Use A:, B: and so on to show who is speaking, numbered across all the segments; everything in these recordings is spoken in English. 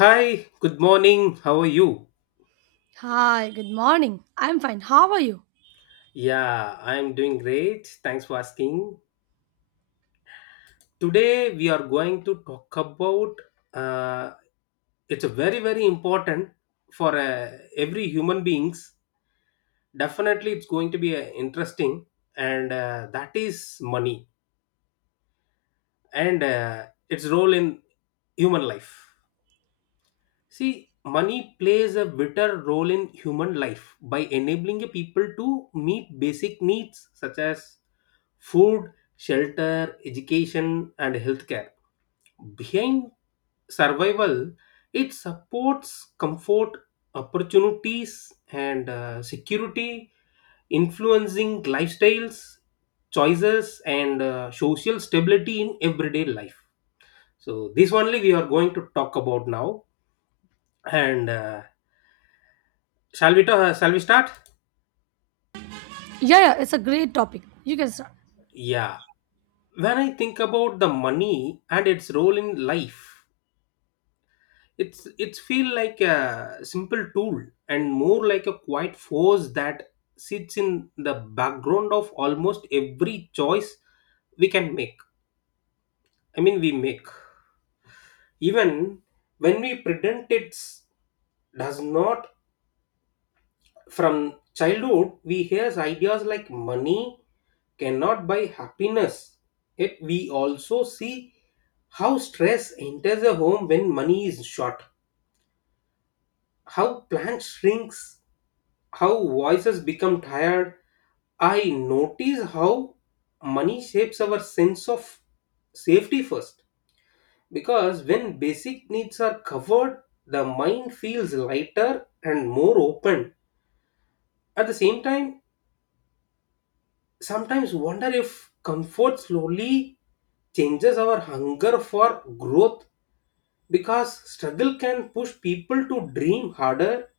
A: Hi, good morning. How are you?
B: Hi, good morning. I'm fine. How are you?
A: Yeah, I'm doing great. Thanks for asking. Today we are going to talk about uh, it's a very very important for every human beings. Definitely, it's going to be interesting, and that is money and its role in human life. See, money plays a vital role in human life by enabling a people to meet basic needs such as food, shelter, education, and healthcare. Behind survival, it supports comfort, opportunities, and security, influencing lifestyles, choices, and social stability in everyday life. So, this only we are going to talk about now. And shall we start?
B: Yeah, yeah, it's a great topic. You can start.
A: Yeah. When I think about the money and its role in life, it's feel like a simple tool and more like a quiet force that sits in the background of almost every choice we can make. I mean, we make even when we pretend it's does not. From childhood we hear ideas like money cannot buy happiness. Yet we also see how stress enters a home when money is short, how plants shrinks, how voices become tired. I notice how money shapes our sense of safety first, because when basic needs are covered, the mind feels lighter and more open. At the same time, sometimes wonder if comfort slowly changes our hunger for growth, because struggle can push people to dream harder.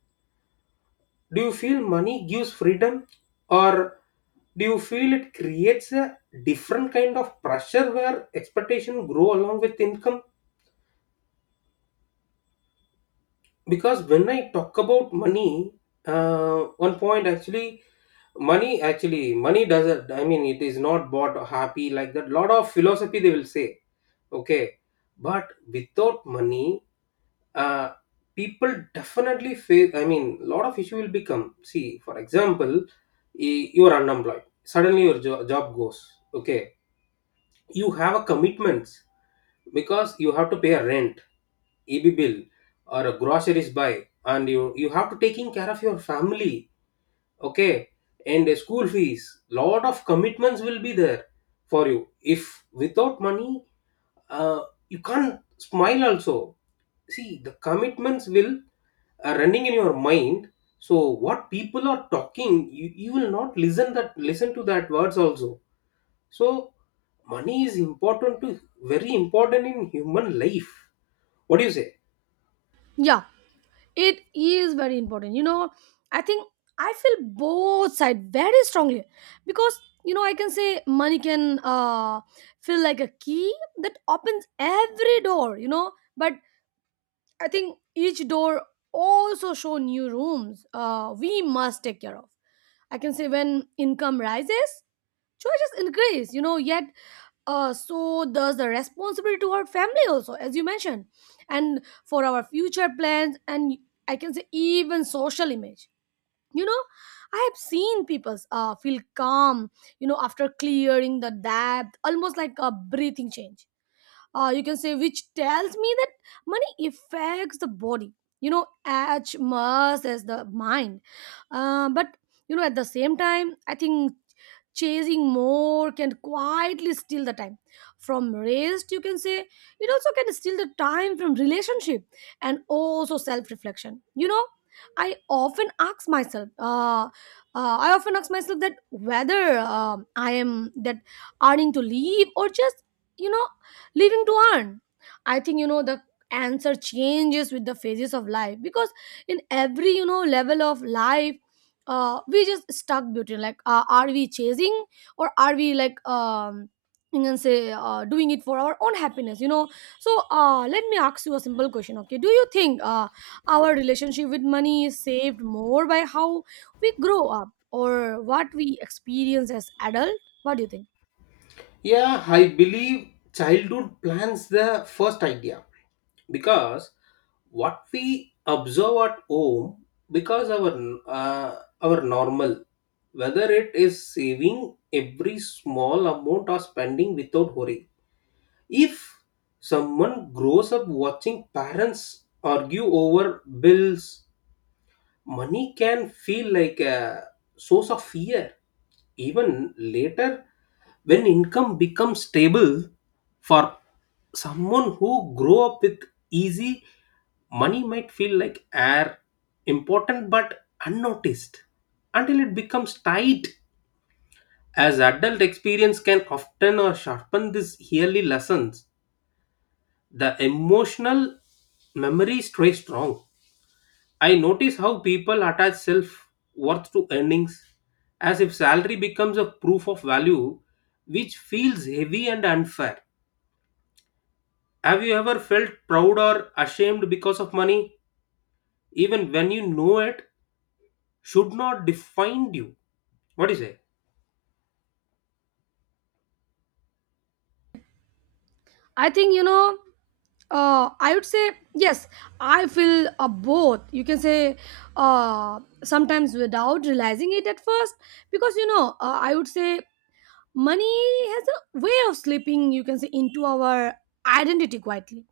A: Do you feel money gives freedom, or do you feel it creates a different kind of pressure where expectation grow along with income? Because when I talk about money, uh, one point actually, money doesn't, I mean, it is not bought or happy, like that lot of philosophy they will say. Okay, but without money, uh, people definitely face, I mean, a lot of issue will become. See, for example, you are unemployed, suddenly your job goes. Okay, you have a commitments, because you have to pay a rent, eb bill, or a groceries buy, and you have to taking care of your family. Okay, and a school fees, lot of commitments will be there for you. If without money, uh, you can't smile also. See, the commitments will are running in your mind, so what people are talking you, you will not listen that, listen to that words also. So money is important, to very important in human life. What do you say?
B: Yeah, it is very important. You know, I think I feel both side very strongly because you know I can say money can feel like a key that opens every door. You know, but I think each door also show new rooms we must take care of. I can say when income rises, choices increase, you know, yet so does the responsibility to our family also, as you mentioned, and for our future plans and I can say even social image. You know, I have seen people feel calm, you know, after clearing the debt, almost like a breathing change, you can say, which tells me that money affects the body you know as much as the mind, but you know at the same time I think chasing more can quietly steal the time from rest. You can say it also can steal the time from relationship and also self-reflection, you know. I often ask myself I often ask myself that whether I am that earning to live or just, you know, living to earn. I think you know the answer changes with the phases of life because in every you know level of life we just stuck between like, are we chasing or are we like, you can say doing it for our own happiness, you know. So let me ask you a simple question. Okay, do you think our relationship with money is saved more by how we grow up or what we experience as adult? What do you think?
A: Yeah, I believe childhood plans the first idea, because what we observe at home, because uh, our normal, whether it is saving every small amount or spending without worry. If someone grows up watching parents argue over bills, money can feel like a source of fear even later, when income becomes stable. For someone who grow up with easy money, might feel like air, important but unnoticed, until it becomes tight. As adult, experience can often or sharpen these yearly lessons. The emotional memory stays strong. I notice how people attach self worth to earnings, as if salary becomes a proof of value, which feels heavy and unfair. Have you ever felt proud or ashamed because of money, even when you know it should not define you? What do you say?
B: I think, you know, I would say yes. I feel both. You can say sometimes without realizing it at first, because you know I would say money has a way of slipping. You can say into our identity quietly.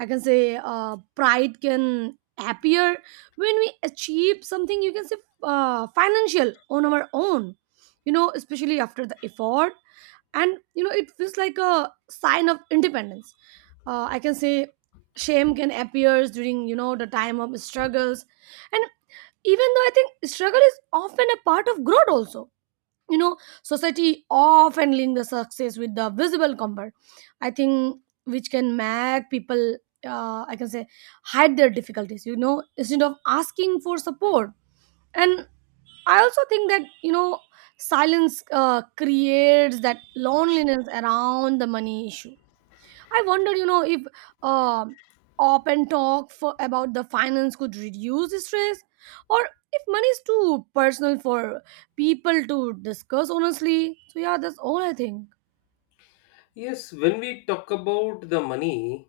B: I can say, pride can appear when we achieve something. You can say financial on our own. You know, especially after the effort, and you know it feels like a sign of independence. I can say shame can appear during you know the time of struggles, and even though I think struggle is often a part of growth also, you know society often link the success with the visible comfort. I think which can make people I can say hide their difficulties, you know, instead of asking for support. And I also think that, you know, silence creates that loneliness around the money issue. I wonder, you know, if um open talk for about the finance could reduce the stress, or if money is too personal for people to discuss honestly. So yeah, that's all I think.
A: Yes, when we talk about the money,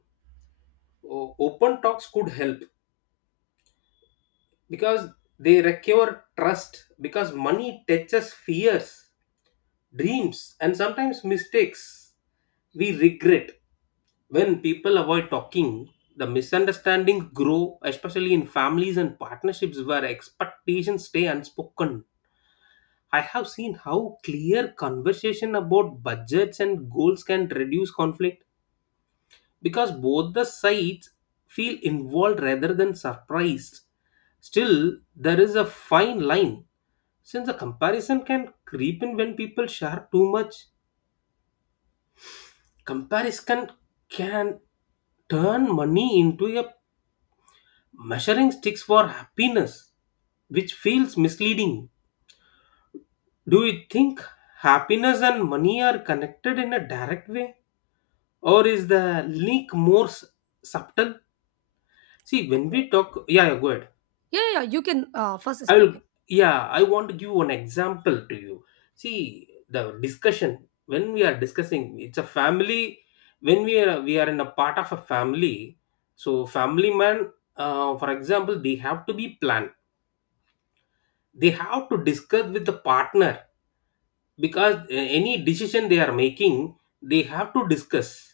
A: open talks could help, because they recur trust, because money touches fears, dreams, and sometimes mistakes we regret. When people avoid talking, the misunderstandings grow, especially in families and partnerships where expectations stay unspoken. I have seen how clear conversation about budgets and goals can reduce conflict, because both the sides feel involved rather than surprised. Still, there is a fine line, since the comparison can creep in when people share too much. Comparison can turn money into a measuring sticks for happiness, which feels misleading. Do you think happiness and money are connected in a direct way? Or is the link more subtle? See when we
B: Okay.
A: talk, yeah, yeah, go ahead.
B: Yeah, yeah, yeah, you can first
A: I will.
B: speak it.
A: Yeah, I want to give one example to you. See, the discussion, when we are discussing, it's a family. When we are in a part of a family, so family man, for example, they have to be planned, they have to discuss with the partner, because any decision they are making, they have to discuss.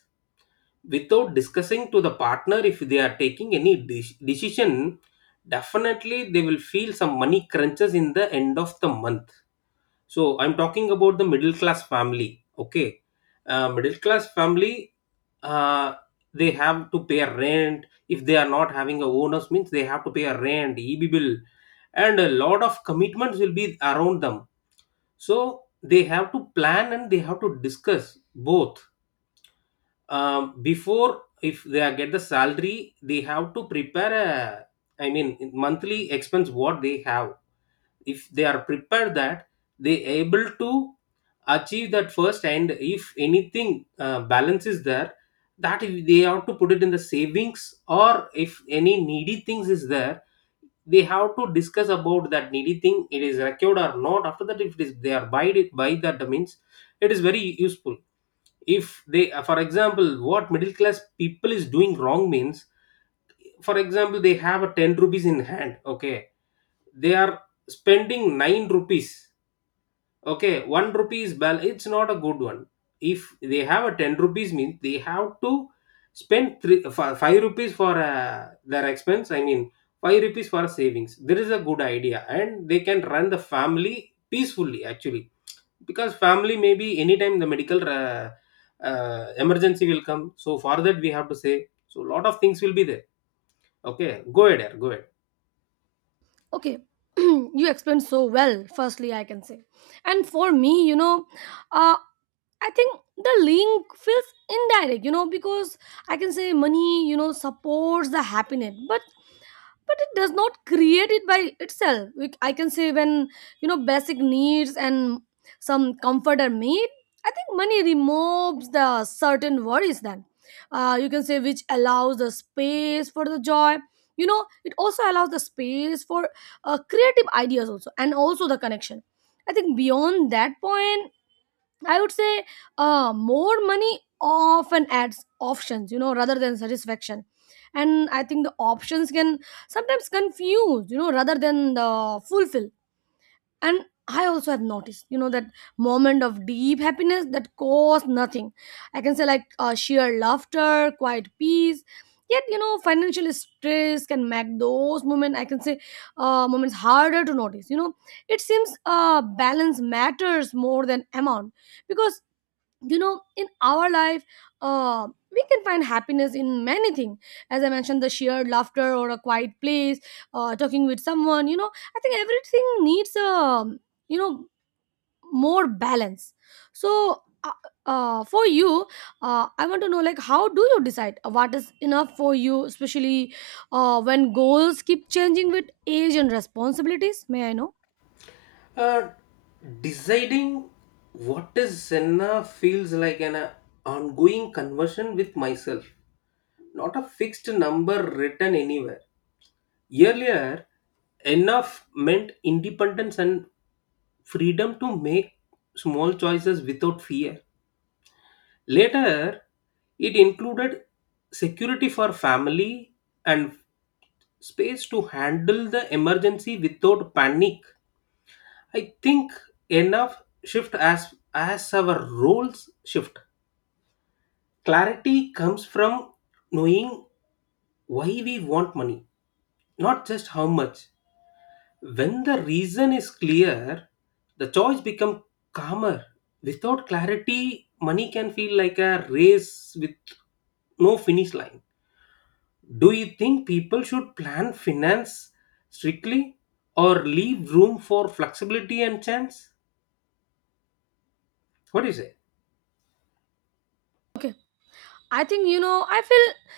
A: Without discussing to the partner, if they are taking any decision, definitely they will feel some money crunches in the end of the month. So I'm talking about the middle class family. Okay, middle class family, uh, they have to pay a rent, if they are not having a owners means they have to pay a rent, eb bill, and a lot of commitments will be around them. So they have to plan and they have to discuss both. Before if they are get the salary, they have to prepare a, I mean, monthly expense what they have. If they are prepared that, they able to achieve that first, and if anything balance is there, that if they have to put it in the savings, or if any needy things is there, they have to discuss about that needy thing, it is recorded or not. After that, if it is, they are buy it, buy that means it is very useful. If they, for example, what middle class people is doing wrong means, for example, they have a 10 rupees in hand. Okay, they are spending 9 rupees. Okay, 1 rupee is bal, it's not a good one. If they have a 10 rupees means, they have to spend 5 rupees for their expense, I mean 5 rupees for savings, there is a good idea, and they can run the family peacefully actually. Because family, maybe anytime the medical emergency will come, so for that we have to say, so lot of things will be there. Okay, go ahead Ar, go ahead.
B: Okay, you explained so well firstly I can say. And for me, you know, uh I think the link feels indirect, you know, because I can say money you know supports the happiness, but it does not create it by itself. I can say when you know basic needs and some comfort are made, I think money removes the certain worries, then you can say which allows the space for the joy. You know it also allows the space for creative ideas also, and also the connection. I think beyond that point, I would say more money often adds options, you know, rather than satisfaction. And I think the options can sometimes confuse, you know, rather than the fulfill. And I also have noticed, you know, that moment of deep happiness that costs nothing. I can say like sheer laughter, quiet peace. Yet, you know, financial stress can make those moments, I can say, moments harder to notice. You know, it seems balance matters more than amount because, you know, in our life, uh, we can find happiness in many things. As I mentioned, the sheer laughter or a quiet place, talking with someone, you know. I think everything needs you know more balance. So for you, I want to know like how do you decide what is enough for you, especially when goals keep changing with age and responsibilities? May I know?
A: uh, deciding what is senna feels like an ongoing conversion with myself, not a fixed number written anywhere. Earlier, enough meant independence and freedom to make small choices without fear. Later, it included security for family and space to handle the emergency without panic. I think enough shift as our roles shift. Clarity comes from knowing why we want money, not just how much. When the reason is clear, the choice becomes calmer. Without clarity, money can feel like a race with no finish line. Do you think people should plan finance strictly, or leave room for flexibility and chance? What do you say?
B: Okay, I think, you know, I feel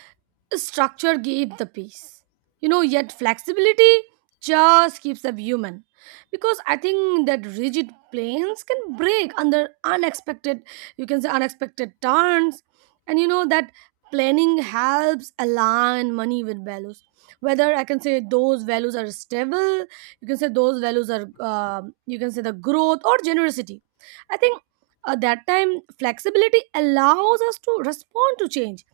B: structure gave the peace, you know, yet flexibility just keeps them human, because I think that rigid planes can break under unexpected, you can say unexpected turns. And you know that planning helps align money with values, whether I can say those values are stable, you can say those values are you can say the growth or generosity. I think at that time flexibility allows us to respond to change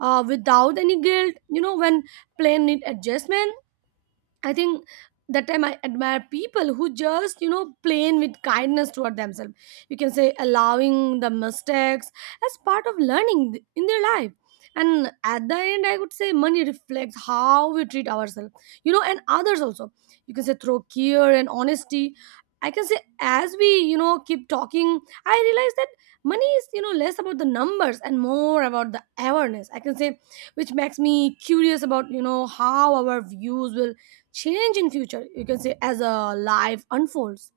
B: without any guilt, you know, when plain need adjustment. I think that time I admire people who just, you know, plain with kindness toward themselves. You can say allowing the mistakes as part of learning in their life. And at the end, I would say money reflects how we treat ourselves, you know, and others also. You can say through care and honesty. I can say as we, you know, keep talking, I realize that money is, you know, less about the numbers and more about the awareness. I can say, which makes me curious about, you know, how our views will change in future, you can say as a life unfolds.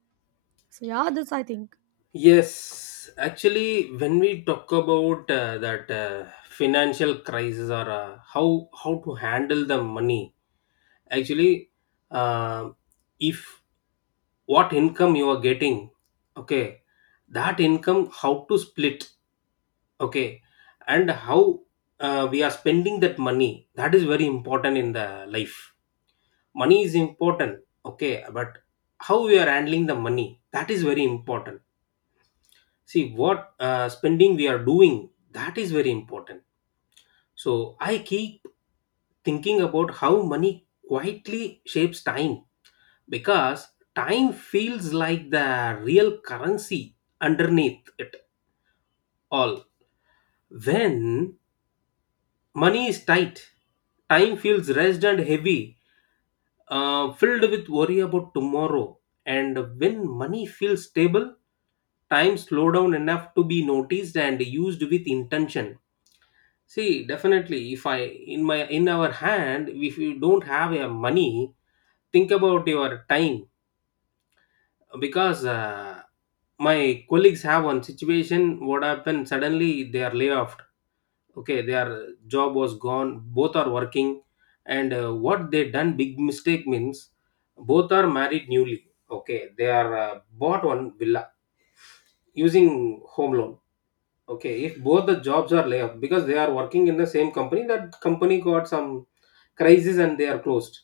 B: So yeah, that's I think.
A: Yes, actually, when we talk about that financial crisis, or how to handle the money, actually, uh, if what income you are getting, okay, that income how to split, okay, and how we are spending that money, that is very important in the life. Money is important, okay, but how we are handling the money, that is very important. See what spending we are doing, that is very important. So I keep thinking about how money quietly shapes time, because time feels like the real currency underneath it all. When money is tight, time feels rest and heavy, filled with worry about tomorrow. And when money feels stable, time slow down enough to be noticed and used with intention. See, definitely, if I in my in our hand, if you don't have a money, think about your time. Because my colleagues have one situation. What happened? Suddenly, they are laid off. Okay, their job was gone. Both are working, and what they done big mistake means, both are married newly. Okay, they are bought one villa using home loan. Okay, if both the jobs are layoff, because they are working in the same company, that company got some crisis and they are closed.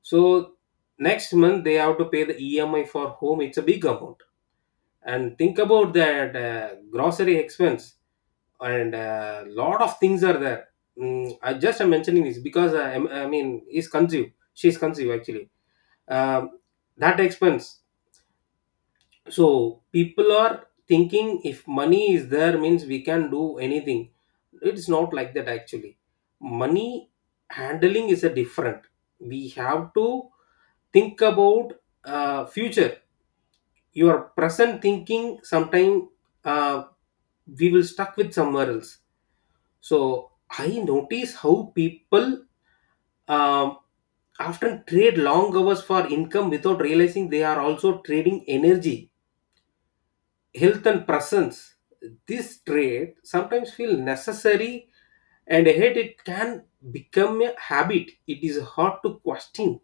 A: So next month they have to pay the EMI for home. It's a big amount. And think about that grocery expense, and a lot of things are there. Mm, I just am mentioning this because I mean, he's conceived. She's conceived actually. Um, that expense. So people are thinking if money is there means we can do anything. It's not like that actually. Money handling is a different, we have to think about future. Your present thinking, sometime, uh, we will stuck with somewhere else. So I notice how people um, often trade long hours for income without realizing they are also trading energy, health, and presence. This trait sometimes feel necessary, and yet it can become a habit it is hard to question.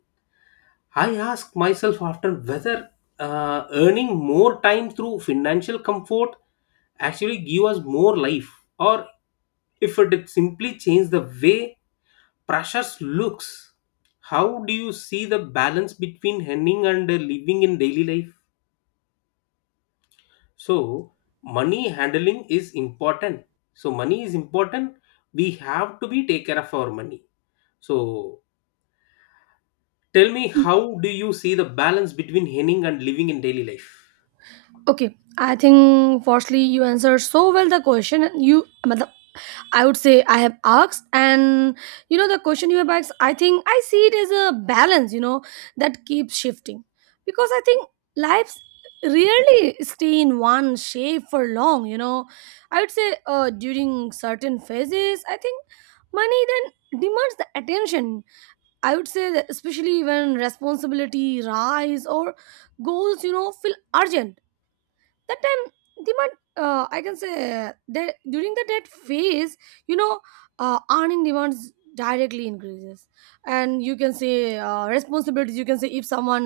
A: I ask myself after whether earning more time through financial comfort actually give us more life, or if it simply change the way precious looks. How do you see the balance between earning and living in daily life? So money handling is important. So money is important. We have to be take care of our money. So tell me, how do you see the balance between earning and living in daily life?
B: Okay, I think firstly you answered so well the question you matlab, I would say I have asked, and you know the question you have asked I think I see it as a balance, you know, that keeps shifting, because I think lives rarely stay in one shape for long, you know. I would say during certain phases I think money then demands the attention. I would say that especially when responsibility rise or goals, you know, feel urgent. That time the demand I can say that during the debt phase, you know, earning demands directly increases, and you can say responsibilities you can say if someone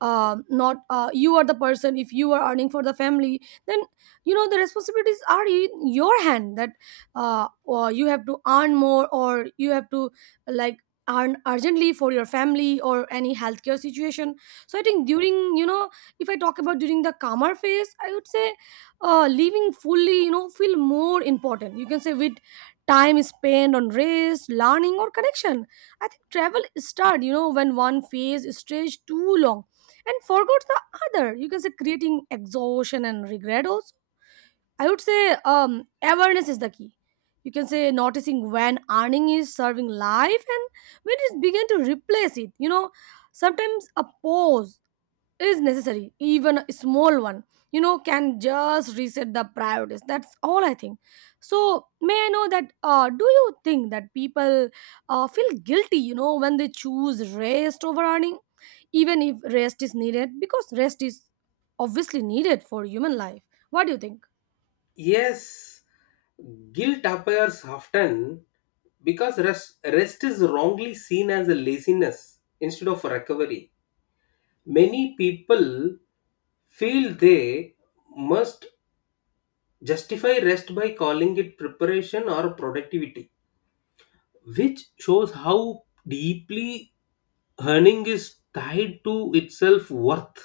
B: not you are the person, if you are earning for the family, then you know the responsibilities are in your hand that or you have to earn more, or you have to like earn urgently for your family or any healthcare situation. So I think during, you know, if I talk about during the calmer phase, I would say living fully you know feel more important. You can say with time spent on rest, learning or connection. I think travel start you know when one phase stretch too long and forgot the other, you can say creating exhaustion and regret also. I would say um, awareness is the key. You can say noticing when earning is serving life and when it begin to replace it, you know. Sometimes a pause is necessary, even a small one, you know, can just reset the priorities. That's all I think. So may I know that, do you think that people feel guilty, you know, when they choose rest over earning, even if rest is needed, because rest is obviously needed for human life? What do you think?
A: Yes, guilt appears often because rest is wrongly seen as a laziness instead of a recovery. Many people feel they must justify rest by calling it preparation or productivity, which shows how deeply earning is tied to its self worth.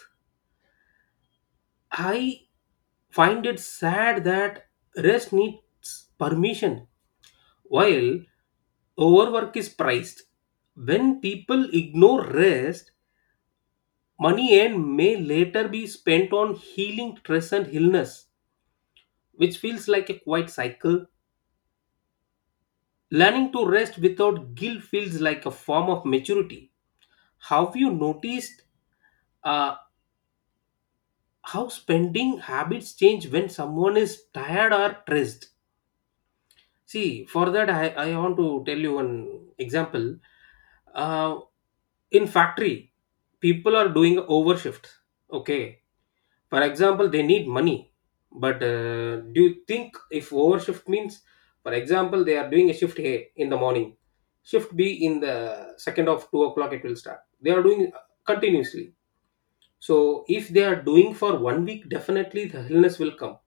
A: I find it sad that rest needs permission while overwork is priced. When people ignore rest, money earned may later be spent on healing stress and illness, which feels like a quiet cycle. Learning to rest without guilt feels like a form of maturity. Have you noticed uh, how spending habits change when someone is tired or stressed? See, for that, I want to tell you one example. Uh, in factory, people are doing overshift. Okay. For example, they need money. But do you think if overshift means, for example, they are doing a shift A in the morning, shift B in the second of 2 o'clock, it will start. They are doing continuously. So if they are doing for 1 week, definitely the illness will come.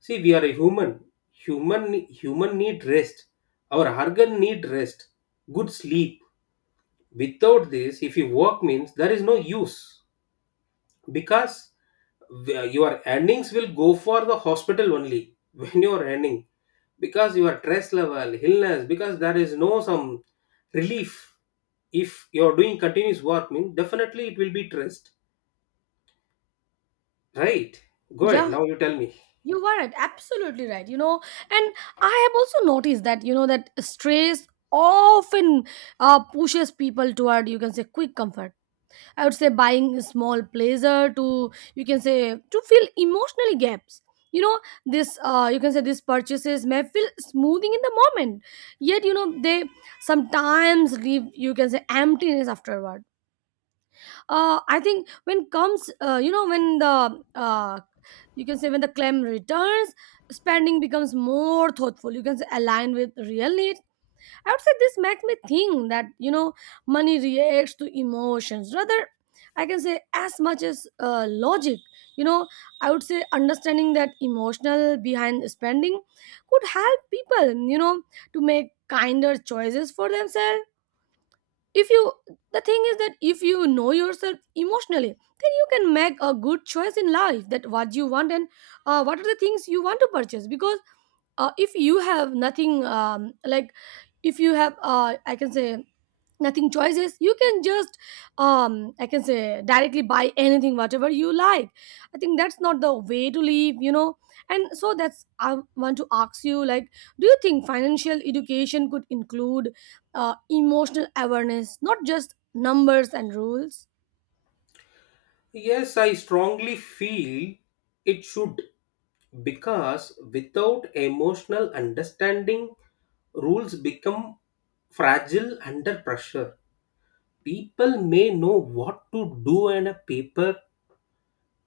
A: See, we are a human. Human need rest. Our organ need rest. Good sleep. Without this, if you work means there is no use because your earnings will go for the hospital only when you are earning because your stress level, illness, because there is no some relief. If you are doing continuous work, means definitely it will be stressed. Right? Go ahead.
B: Yeah,
A: Now you tell me.
B: you were right, absolutely right, you know. And I have also noticed that, you know, that stress often pushes people toward you can say quick comfort. I would say buying a small pleasure to you can say to fill emotionally gaps. You know, this, you can say these purchases may feel smoothing in the moment, yet you know they sometimes leave you can say emptiness afterward. I think when comes you know when the you can say when the claim returns, spending becomes more thoughtful. You can say aligned with real needs. I would say this makes me think that, you know, money reacts to emotions rather, I can say, as much as logic. You know, I would say understanding that emotional behind spending could help people, you know, to make kinder choices for themselves. If you, the thing is that if you know yourself emotionally, then you can make a good choice in life that what you want, and what are the things you want to purchase. Because if you have nothing, like, if you have I can say nothing choices, you can just I can say directly buy anything whatever you like. I think that's not the way to live, you know. And so that's I want to ask you like, do you think financial education could include emotional awareness, not just numbers and rules?
A: Yes, I strongly feel it should. Because without emotional understanding, rules become fragile under pressure. People may know what to do on a paper,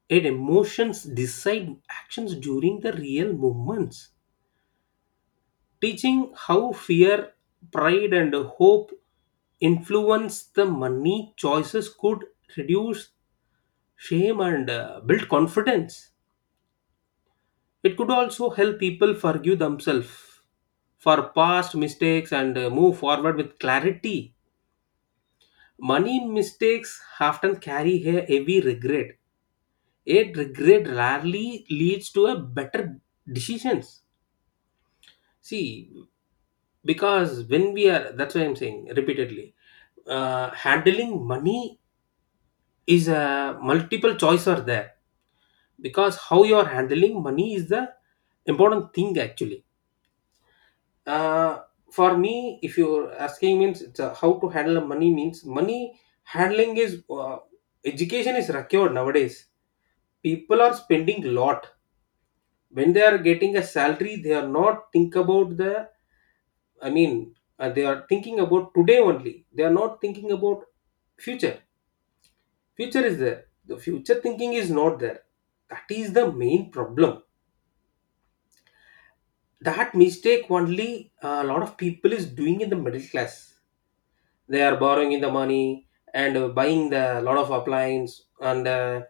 A: and emotions decide actions during the real moments. Teaching how fear, pride, and hope influence the money choices could reduce shame and build confidence. It could also help people forgive themselves for past mistakes and move forward with clarity. Money mistakes often carry a heavy regret. A regret rarely leads to a better decisions. See, because when we are, that's why I'm saying repeatedly, handling money is a multiple choice are there, because how you are handling money is the important thing actually. uh, for me, if you're asking means it's, how to handle money means money handling is, education is required nowadays. People are spending lot when they are getting a salary. They are not think about the, I mean, they are thinking about today only. They are not thinking about future. Future is there, the future thinking is not there. That is the main problem. That mistake only a lot of people is doing in the middle class. They are borrowing in the money and buying the lot of appliance and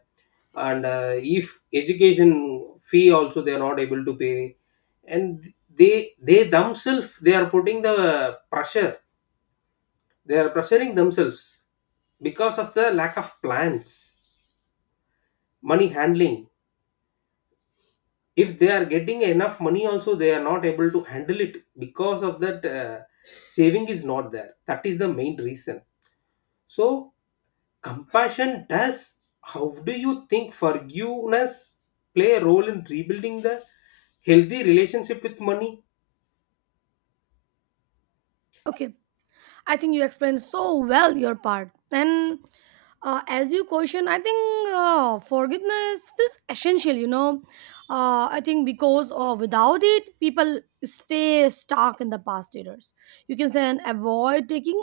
A: if education fee also they are not able to pay. And they themselves, they are putting the pressure. They are pressuring themselves because of the lack of plans, money handling. If they are getting enough money also they are not able to handle it because of that, saving is not there. That is the main reason. So compassion does. How do you think forgiveness play a role in rebuilding the healthy relationship with money?
B: Okay, I think you explained so well your part. And as you question, I think forgiveness feels essential, you know. I think because without it, people stay stuck in the past errors. You can say and avoid taking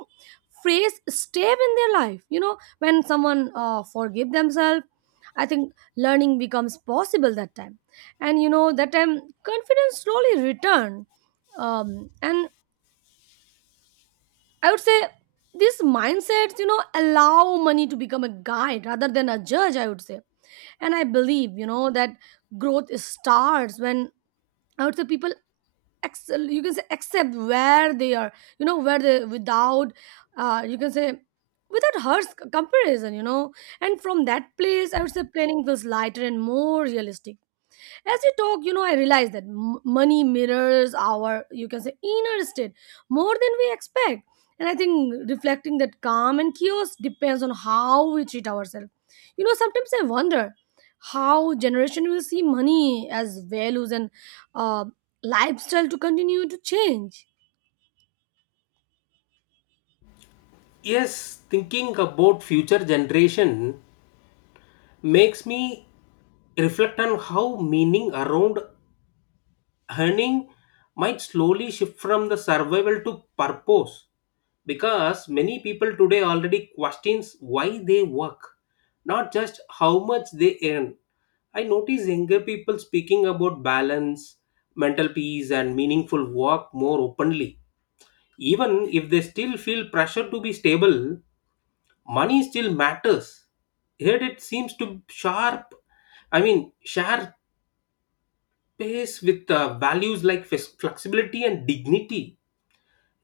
B: phrase step in their life. You know, when someone forgive themselves, I think learning becomes possible that time. And you know, that time confidence slowly return. And I would say these mindsets, you know, allow money to become a guide rather than a judge, I would say. And I believe, you know, that growth starts when, I would say, people excel, you can say accept where they are, you know, where they without you can say without harsh comparison, you know. And from that place I would say planning feels lighter and more realistic. As we talk, you know, I realize that money mirrors our, you can say, inner state more than we expect. And I think reflecting that calm and chaos depends on how we treat ourselves, you know. Sometimes I wonder how generation will see money as values and uh, lifestyle to continue to change.
A: Yes, thinking about future generation makes me reflect on how meaning around earning might slowly shift from the survival to purpose, because many people today already questions why they work, not just how much they earn. I notice younger people speaking about balance, mental peace, and meaningful work more openly. Even if they still feel pressure to be stable, money still matters. Yet it seems to sharp, I mean, share pace with values like flexibility and dignity.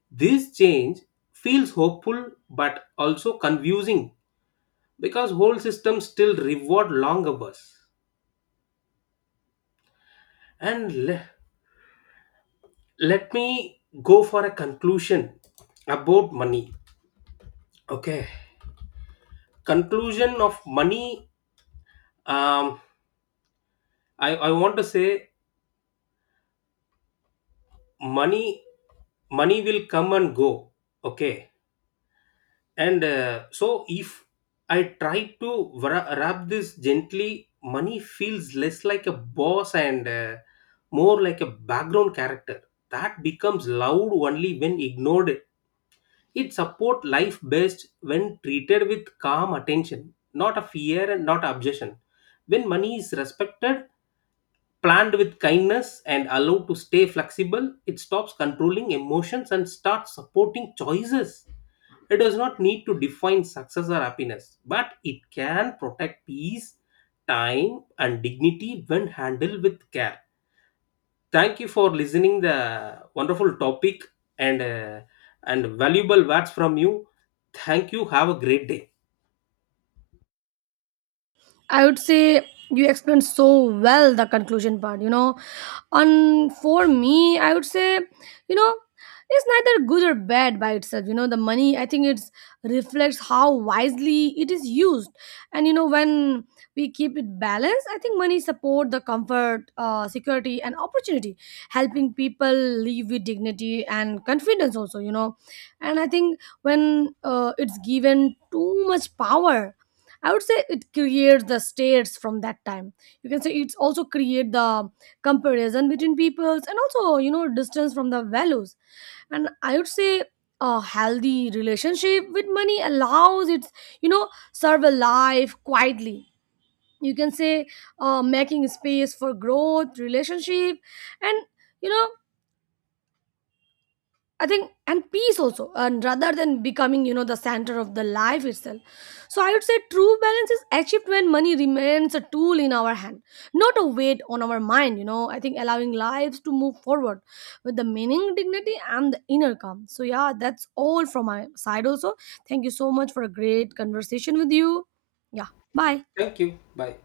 A: This change feels hopeful but also confusing because whole systems still reward long hours. And le- Let me go for a conclusion about money. Okay, conclusion of money. um I want to say, money, money will come and go. Okay. And so if I try to wrap this gently, money feels less like a boss and more like a background character that becomes loud only when ignored. It support life best when treated with calm attention, not a fear and not obsession. When money is respected, planned with kindness and allowed to stay flexible, it stops controlling emotions and starts supporting choices. It does not need to define success or happiness, but it can protect peace, time and dignity when handled with care. Thank you for listening the wonderful topic and uh, and valuable words from you. Thank you. Have a great day.
B: I would say you explained so well the conclusion part, you know. On for me, I would say, you know, it's neither good or bad by itself, you know. The money, I think, it's reflects how wisely it is used. And you know, when we keep it balanced, I think money support the comfort, security and opportunity, helping people live with dignity and confidence also, you know. And I think when it's given too much power, I would say it creates the states from that time. You can say it's also create the comparison between peoples, and also you know distance from the values. And I would say a healthy relationship with money allows it, you know, serve a life quietly. You can say making space for growth, relationship, and, you know, I think, and peace also, and rather than becoming you know the center of the life itself. So I would say true balance is achieved when money remains a tool in our hand, not a weight on our mind, you know. I think allowing lives to move forward with the meaning, dignity and the inner calm. So yeah, that's all from my side also. Thank you so much for a great conversation with you. Yeah. Bye.
A: Thank you. Bye.